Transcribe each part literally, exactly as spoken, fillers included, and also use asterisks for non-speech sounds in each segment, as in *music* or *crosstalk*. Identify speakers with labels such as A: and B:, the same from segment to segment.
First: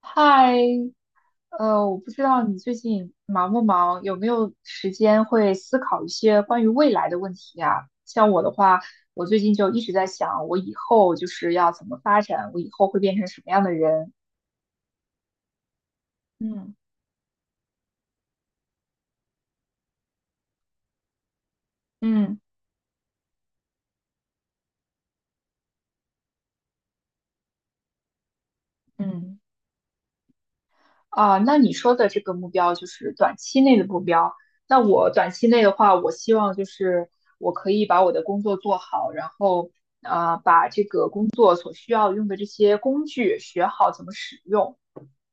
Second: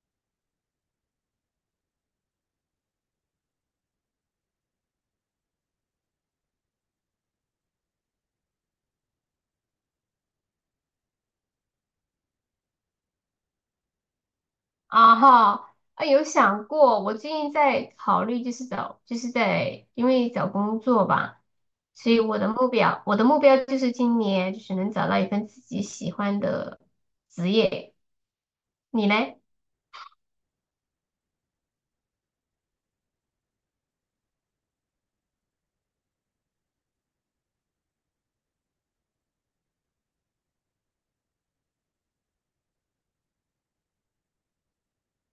A: 嗨，呃，我不知道你最近忙不忙，有没有时间会思考一些关于未来的问题啊？像我的话，我最近就一直在想，我以后就是要怎么发展，我以后会变成什么样的人？
B: 啊哈，啊有想
A: 嗯
B: 过。我最近在考虑，就是找，就是在因为找工作吧，所以
A: 嗯
B: 我的目标，我的目标就是今年就是能找到一份自己喜欢的职业。你
A: 嗯，
B: 嘞？
A: 啊，那你说的这个目标就是短期内的目标。那我短期内的话，我希望就是我可以把我的工作做好，然后啊，把这个工作所需要用的这些工具学好怎么使用，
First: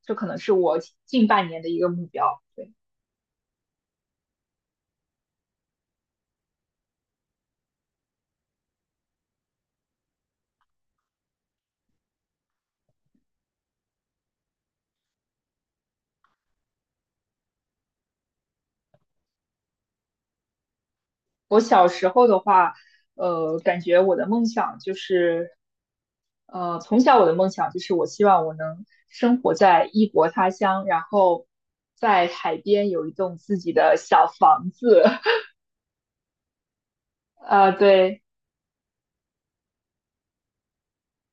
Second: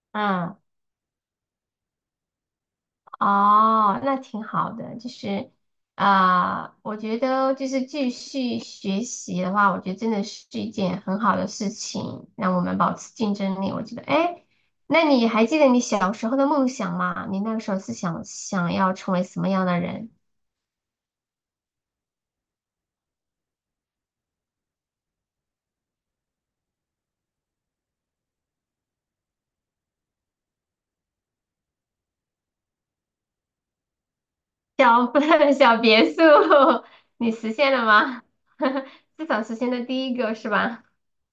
A: 这可能是
B: 嗯。
A: 我近半年的一个目标。对，
B: 哦，那挺好的。就是啊、我觉得就是继续学习的话，我觉得真的是一件很好的事情，让我们保持竞争力。我觉得，哎，那你还记得你小时候的梦想吗？你那个时候是想想要成为什么样的人？
A: 我小时候的话，呃，感觉我的梦想就是呃，从小我的梦想就是我希望我能生活在异国他乡，然后在海边有一栋自己的小房子。
B: 小 *laughs* 小别墅，*laughs* 你
A: *laughs*
B: 实
A: 呃，
B: 现了
A: 对，
B: 吗？*laughs* 至少实现了第一个是吧？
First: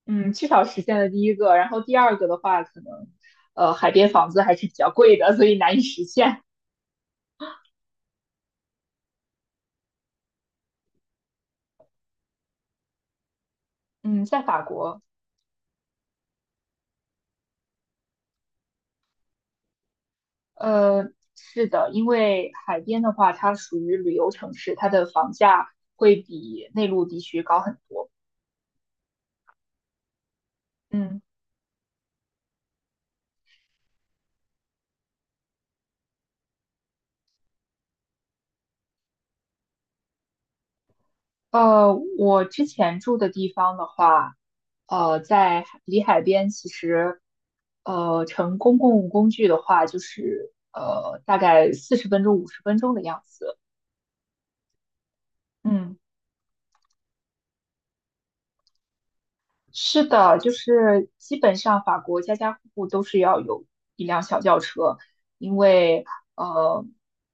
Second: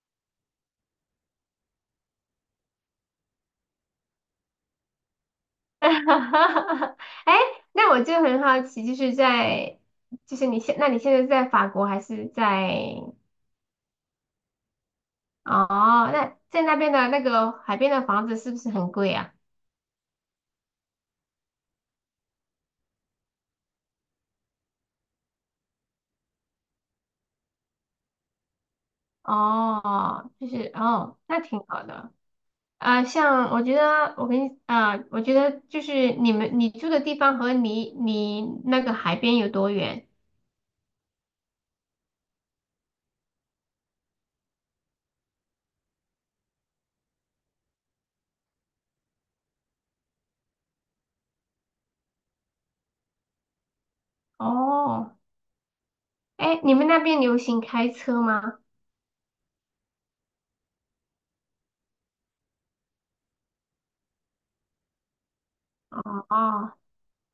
A: 嗯，至少实现了第一个，然后第二个的话，可能呃海边房子还是比较贵的，所以难
B: *laughs*
A: 以
B: 哈
A: 实现。
B: 哈哈！哎，那我就很好奇，就是在，就是你现，那你现在是在法国还是在？
A: 嗯，在法国，
B: 哦，那在那边的那个海边的房子是不是很贵啊？
A: 呃，是的，因为海边的话，它属于旅游城市，它的房价会比内陆地区高很多。
B: 哦，就是哦，
A: 嗯。
B: 那挺好的。啊、像我觉得，我跟你啊、我觉得就是你们你住的地方和你你那个海边有多远？
A: 呃，我之前住的地方的话，呃，在海离海边，其实，呃，乘公共工具的话，就是呃，大概四十分钟、五十分钟的样子。
B: 哦，
A: 嗯，
B: 哎，你们那边流行开车吗？
A: 是的，就是基本上法国家家户户都是要有一辆小轿车，因为
B: 哦，
A: 呃，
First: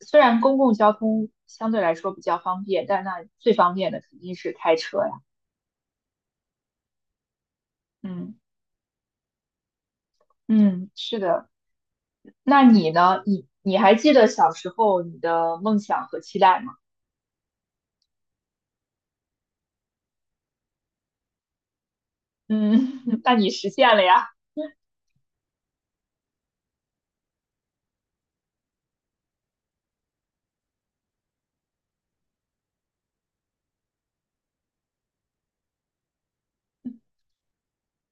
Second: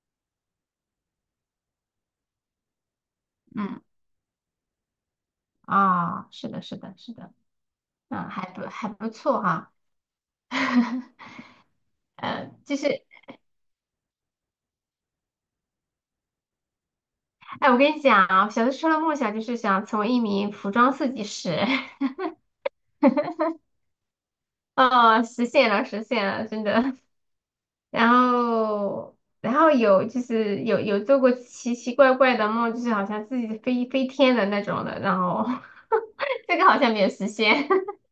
A: 虽然公共交通相对来说比较方便，但那最方
B: 嗯，
A: 便的肯定是开车呀。
B: 啊、是的，是的，是的。嗯，
A: 嗯
B: 还不还不错哈、
A: 嗯，
B: *laughs*
A: 是的。
B: 呃，
A: 那
B: 就
A: 你
B: 是，
A: 呢？你你还记得小时候你的梦想和期待吗？
B: 哎，我跟你讲啊，小的时候的梦想就是想成为一名服装设计师。
A: 嗯，*laughs* 那
B: *laughs*
A: 你实现了呀？
B: 哦，实现了，实现了，真的。*laughs* 然后，然后有就是有有做过奇奇怪怪的梦，就是好像自己飞飞天的那种的，然后 *laughs* 这个好像没有实现。*laughs*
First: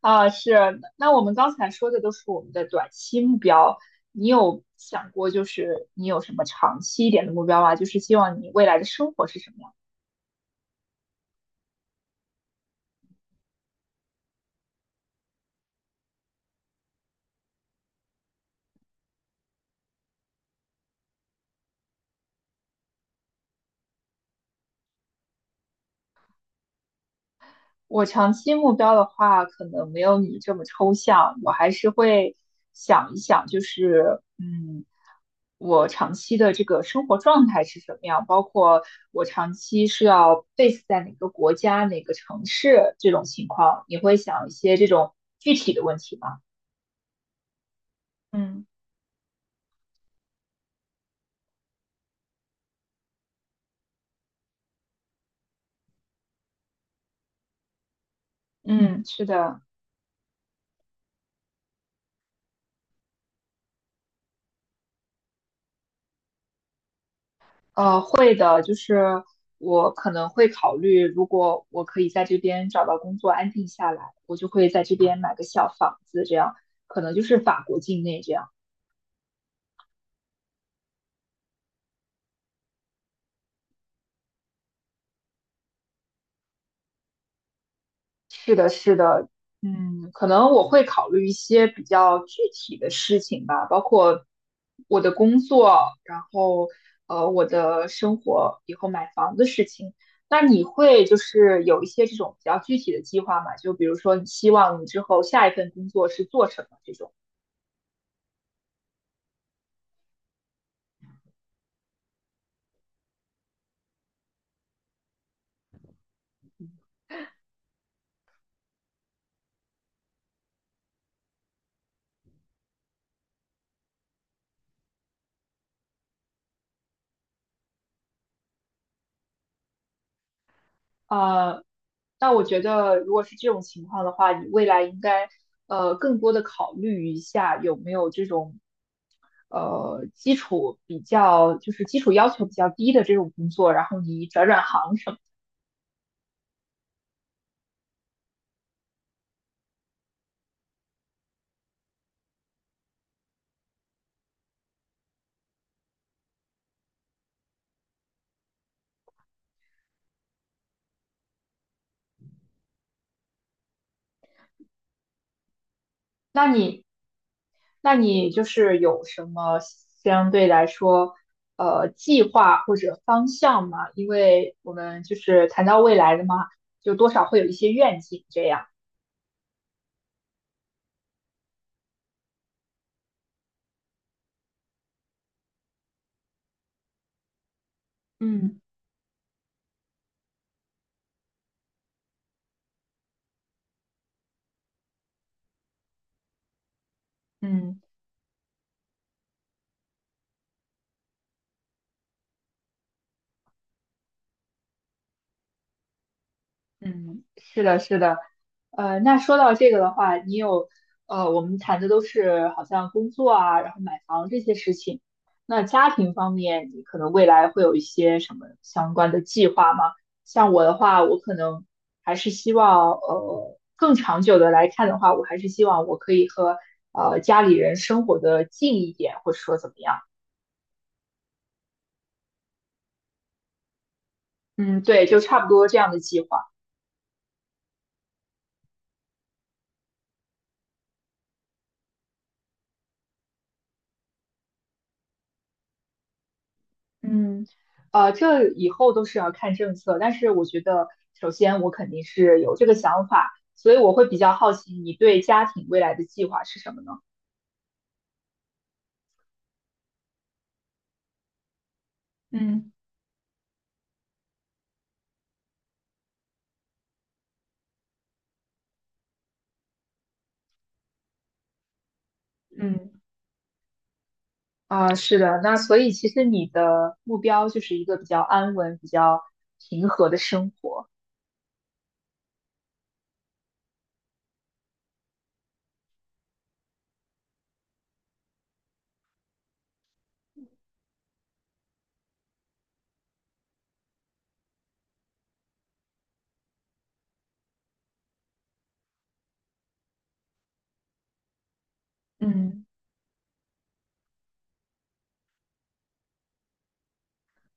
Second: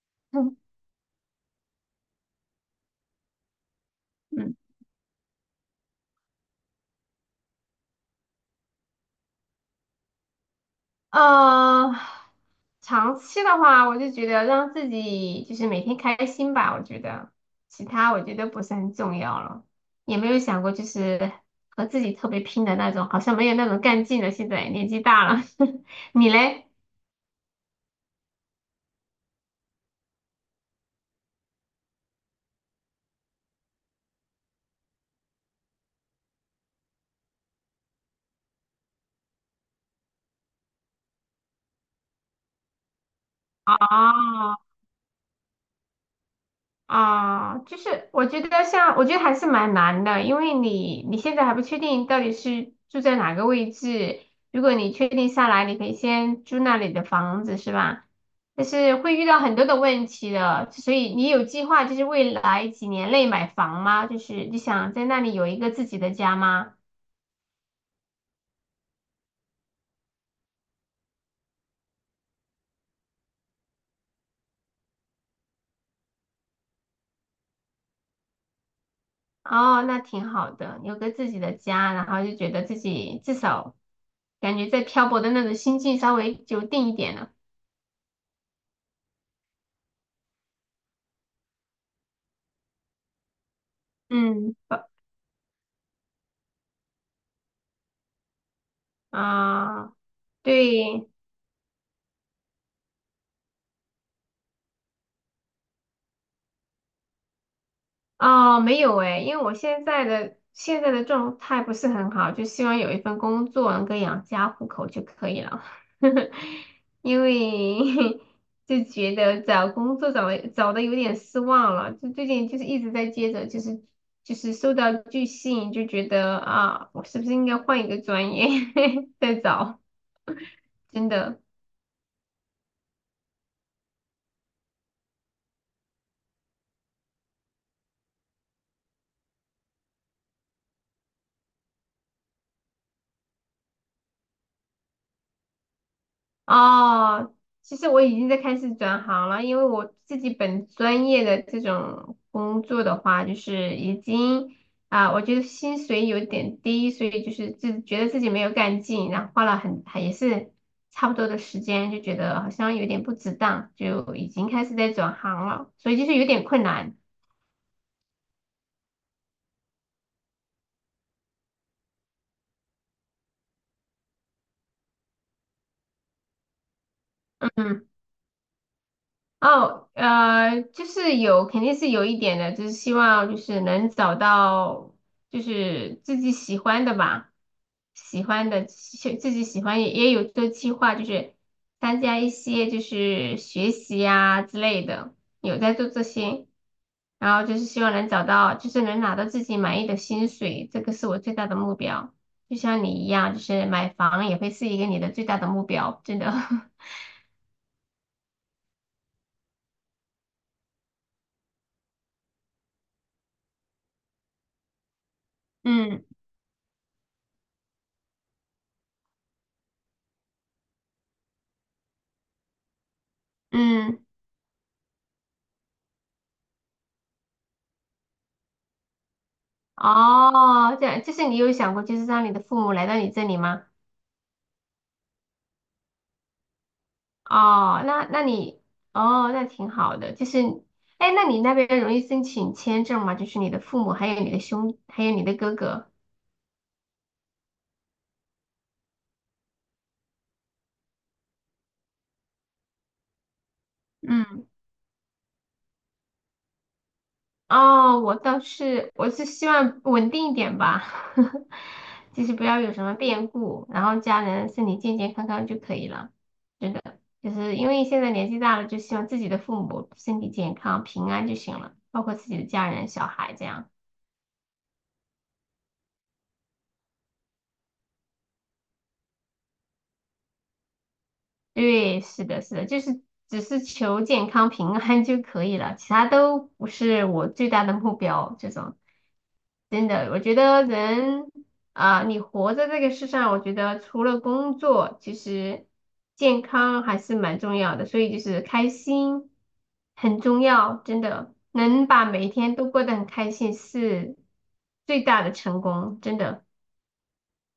A: 啊，
B: 嗯
A: 是。那我们刚才说的都是我们的短期目标，你有想过就是你有什么长期一点的目标吗？就是希望你未来的生活是什么样？
B: 呃，长期的话，我就觉得让自己就是每天开心吧，我觉得其他我觉得不是很重要了，也没有想过就是和自己特别拼的那种，好像没有那种干劲了。现在年纪大了。*laughs* 你嘞？
A: 我长期目标的话，可能没有你这么抽象，我还是会想一想，就是嗯，我长期的这个生活状态是什么样，包括我长期是要 base 在哪个国家、哪个城市这种情况，你会想一
B: 哦，
A: 些这种具体的问题吗？
B: 啊，就是我觉
A: 嗯
B: 得像，我觉得还是蛮难的，因为你你现在还不确定到底是住在哪个位置。如果你确定下来，你可以先租那里的房子，是吧？但是
A: 嗯。嗯，
B: 会
A: 是
B: 遇到很
A: 的。
B: 多的问题的，所以你有计划就是未来几年内买房吗？就是你想在那里有一个自己的家吗？
A: 呃，会的，就是我可能会考虑，如果我可以在这边找到工作，安定下来，我就会在这边买个小房子，这样可能就是法国境内这样。
B: 哦，那挺好的，有个自己的家，然后就觉得自己至少感觉在漂泊的那种心境稍微就定一点了。
A: 是的，是的，嗯，可能我会考虑一些比较具体的事情吧，包括
B: 嗯
A: 我的工作，然后呃我的生活，以后买房的事
B: 啊。
A: 情。那你会
B: 对。
A: 就是有一些这种比较具体的计划吗？就比如说你希望你之后下一份工作是做什么这种。
B: 哦，没有诶，因为我现在的现在的状态不是很好，就希望有一份工作能够养家糊口就可以了。*laughs* 因为 *laughs* 就觉得找工作找的找的有点失望了，就最近就是一直在接着，就是就是受到拒信，就觉得啊，我是不是应该换一个专业 *laughs* 再找？真的。
A: 呃，那我觉得，如果是这种情况的话，你未来应该呃更多的考虑一下有没有这种呃基础比较，就是基础要求比较低的这种工作，然后你转转行什么。
B: 哦，其实我已经在开始转行了，因为我自己本专业的这种工作的话，就是已经啊、我觉得薪水有点低，所以就是自觉得自己没有干劲，然后花了很还也是差不多的时间，就觉得好像有点不值当，就已经开始在转行了，所以就是有点
A: 那
B: 困
A: 你
B: 难。
A: 那你就是有什么相对来说呃计划或者方向吗？因为我们就是谈到未来的嘛，就多少会有一些
B: 嗯。
A: 愿景这样。
B: 哦，呃，就是有，肯定是有一点的，就是希望就是能找到就是自己喜欢的吧，喜欢
A: 嗯。
B: 的，喜自己喜欢也也有做计划，就是参加一些就是学习呀、之类的，有在做这些，然后就是
A: 嗯。
B: 希望能找到，就是能拿到自己满意的薪水，这个是我最大的目标。就像你一样，就是买房也会是一个你的最大的目标，真的。*laughs*
A: 嗯，是的，是的，呃，那说到这个的话，你有，呃，我们谈的都是好像工作啊，然后买房这些事情。那家
B: 嗯
A: 庭方面，你可能未来会有一些什么相关的计划吗？像我的话，我可能还是希望，呃，更
B: 嗯。
A: 长久的来看的话，我还是希望我可以和呃家里人生活的近一点，或者说怎么样。
B: 哦，这样就是你有想过，就是让你的父母来到你这里吗？
A: 嗯，对，就差不多这样的计划。
B: 哦，那那你哦，那挺好的。就是，哎，那你那边容易申请签证吗？就是你的父母，还有你的兄，还有你的哥哥。
A: 嗯，呃，这以后都是要看政策，但是我觉得，首先我肯定是有这个想法，所以我会比较
B: 嗯。
A: 好奇你对家庭未来的计划是什么呢？
B: 哦，我倒是，我是希望稳定一点吧，*laughs* 就是不要
A: 嗯
B: 有什么变故，然后家人身体健健康康就可以了。是的，就是因为现在年纪大了，就希望自己的父母身体健康、平安就行了，包括自己的家人、
A: 嗯，
B: 小孩这样。
A: 啊，是的，那所以其实你的目标就是一个比较安稳、比较平和的生活。
B: 对，是的，是的，就是只是求健康平安就可以了，其他都不是我最大的目标。这种真的，我觉得人啊，你活在这个世上，我觉得除了工作，其实健康还是蛮重要的，所以就是开心很重要，真的能把每一天
A: 嗯。
B: 都过得很开心是最大的成功，真的。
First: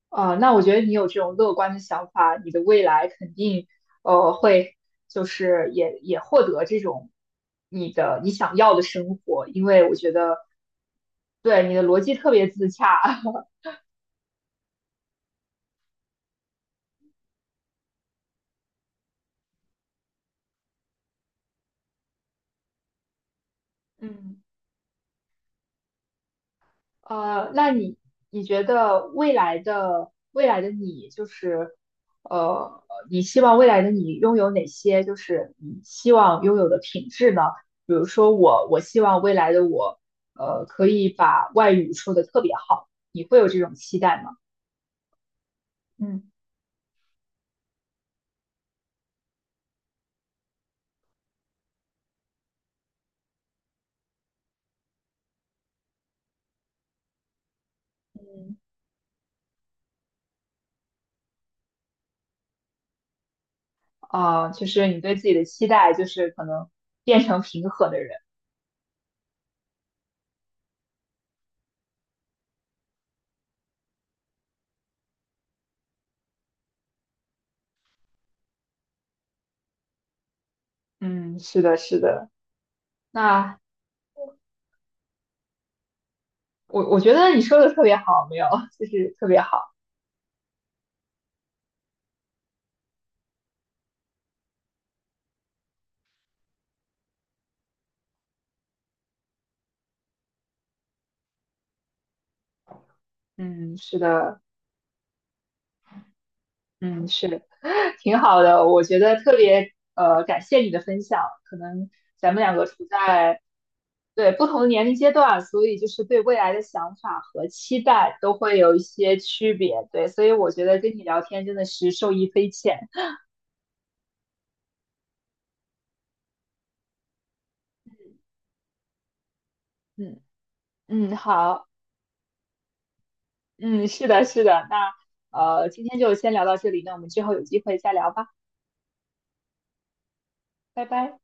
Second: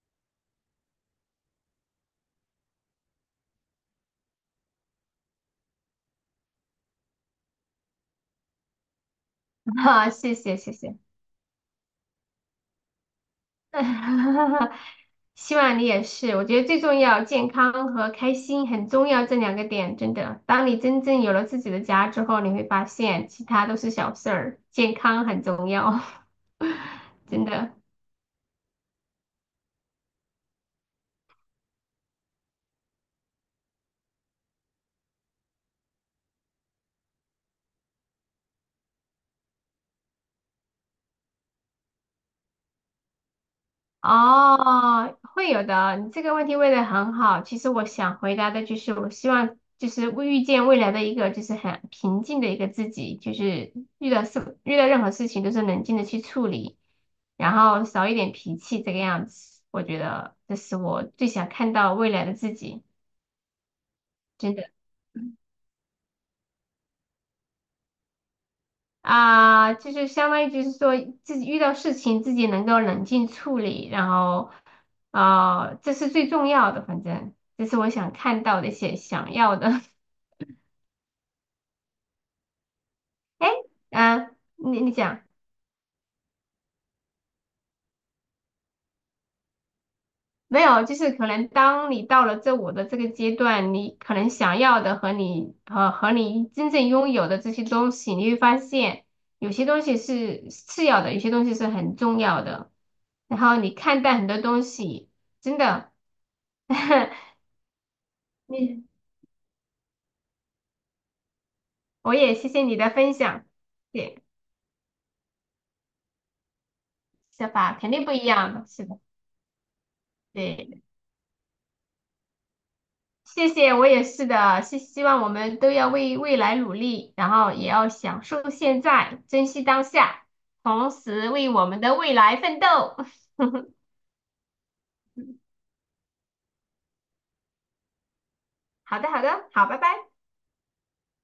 A: 啊、那我觉得你有这种乐观的想法，你的未来肯定呃会就是也也获得这种你的你想要的生活，因
B: *laughs*
A: 为我
B: 啊，
A: 觉
B: 谢
A: 得
B: 谢，谢谢。
A: 对你的逻辑特别自洽。*laughs*
B: *laughs* 希望你也是。我觉得最重要，健康和开心很重要，这两个点真的。当你真正有了自己的家之后，你会发现其他都是小事
A: 嗯。
B: 儿，健康很重要。*laughs* 真
A: 呃，那
B: 的。
A: 你你觉得未来的未来的你，就是呃，你希望未来的你拥有哪些，就是你希望拥有的品质呢？比如说我，我希望未来的我，呃，可以把外语说得特别好，你会有这种期待吗？
B: 哦，会有的。你
A: 嗯
B: 这个问题问的很好。其实我想回答的就是，我希望就是未遇见未来的一个就是很平静的一个自己，就是遇到事遇到任何事情都是冷静的去处理，然后少一点
A: 嗯，
B: 脾气这个样子。我觉得这是我最想看到未来的自己，
A: 啊，
B: 真
A: 就
B: 的。
A: 是你对自己的期待，就是可能变成平和的人。
B: 啊，就是相当于就是说自己遇到事情自己能够冷静处理，然后啊，这是最重要的，反正这是我想看到的一些想要的。
A: 嗯，是的，是的。
B: *laughs* 哎，
A: 那
B: 嗯，你你讲
A: 我我觉得你说的特别好，没有，*laughs* 就是特别好。
B: 没有？就是可能当你到了这我的这个阶段，你可能想要的和你和和你真正拥有的这些东西，你会发现有些东西是次要的，有些东西是很重要的。然后你
A: 嗯，是
B: 看待很多
A: 的。
B: 东西，真的。*laughs*
A: 嗯，是 *laughs* 挺好的，我
B: 你
A: 觉得特别呃感谢你的分享。可能
B: 我
A: 咱
B: 也
A: 们
B: 谢
A: 两
B: 谢
A: 个
B: 你
A: 处
B: 的分
A: 在
B: 享，对，
A: 对不同的年龄阶段，所以就是对未来的想法和
B: 想法
A: 期
B: 肯定不
A: 待
B: 一
A: 都
B: 样
A: 会
B: 的，
A: 有一
B: 是的，
A: 些区别。对，所以我觉得
B: 对，
A: 跟你聊天真的是受益匪浅。
B: 谢谢，我也是的，是希望我们都要为未来努力，然后也要享受现在，珍惜当
A: 嗯
B: 下，同
A: 嗯，
B: 时为我
A: 好，
B: 们的未来奋斗。
A: 嗯，是的，是的。那
B: *laughs*
A: 呃，今天就先聊到这里，那我们之后有机会再聊吧，
B: 好的，好的，好，拜拜。
A: 拜拜。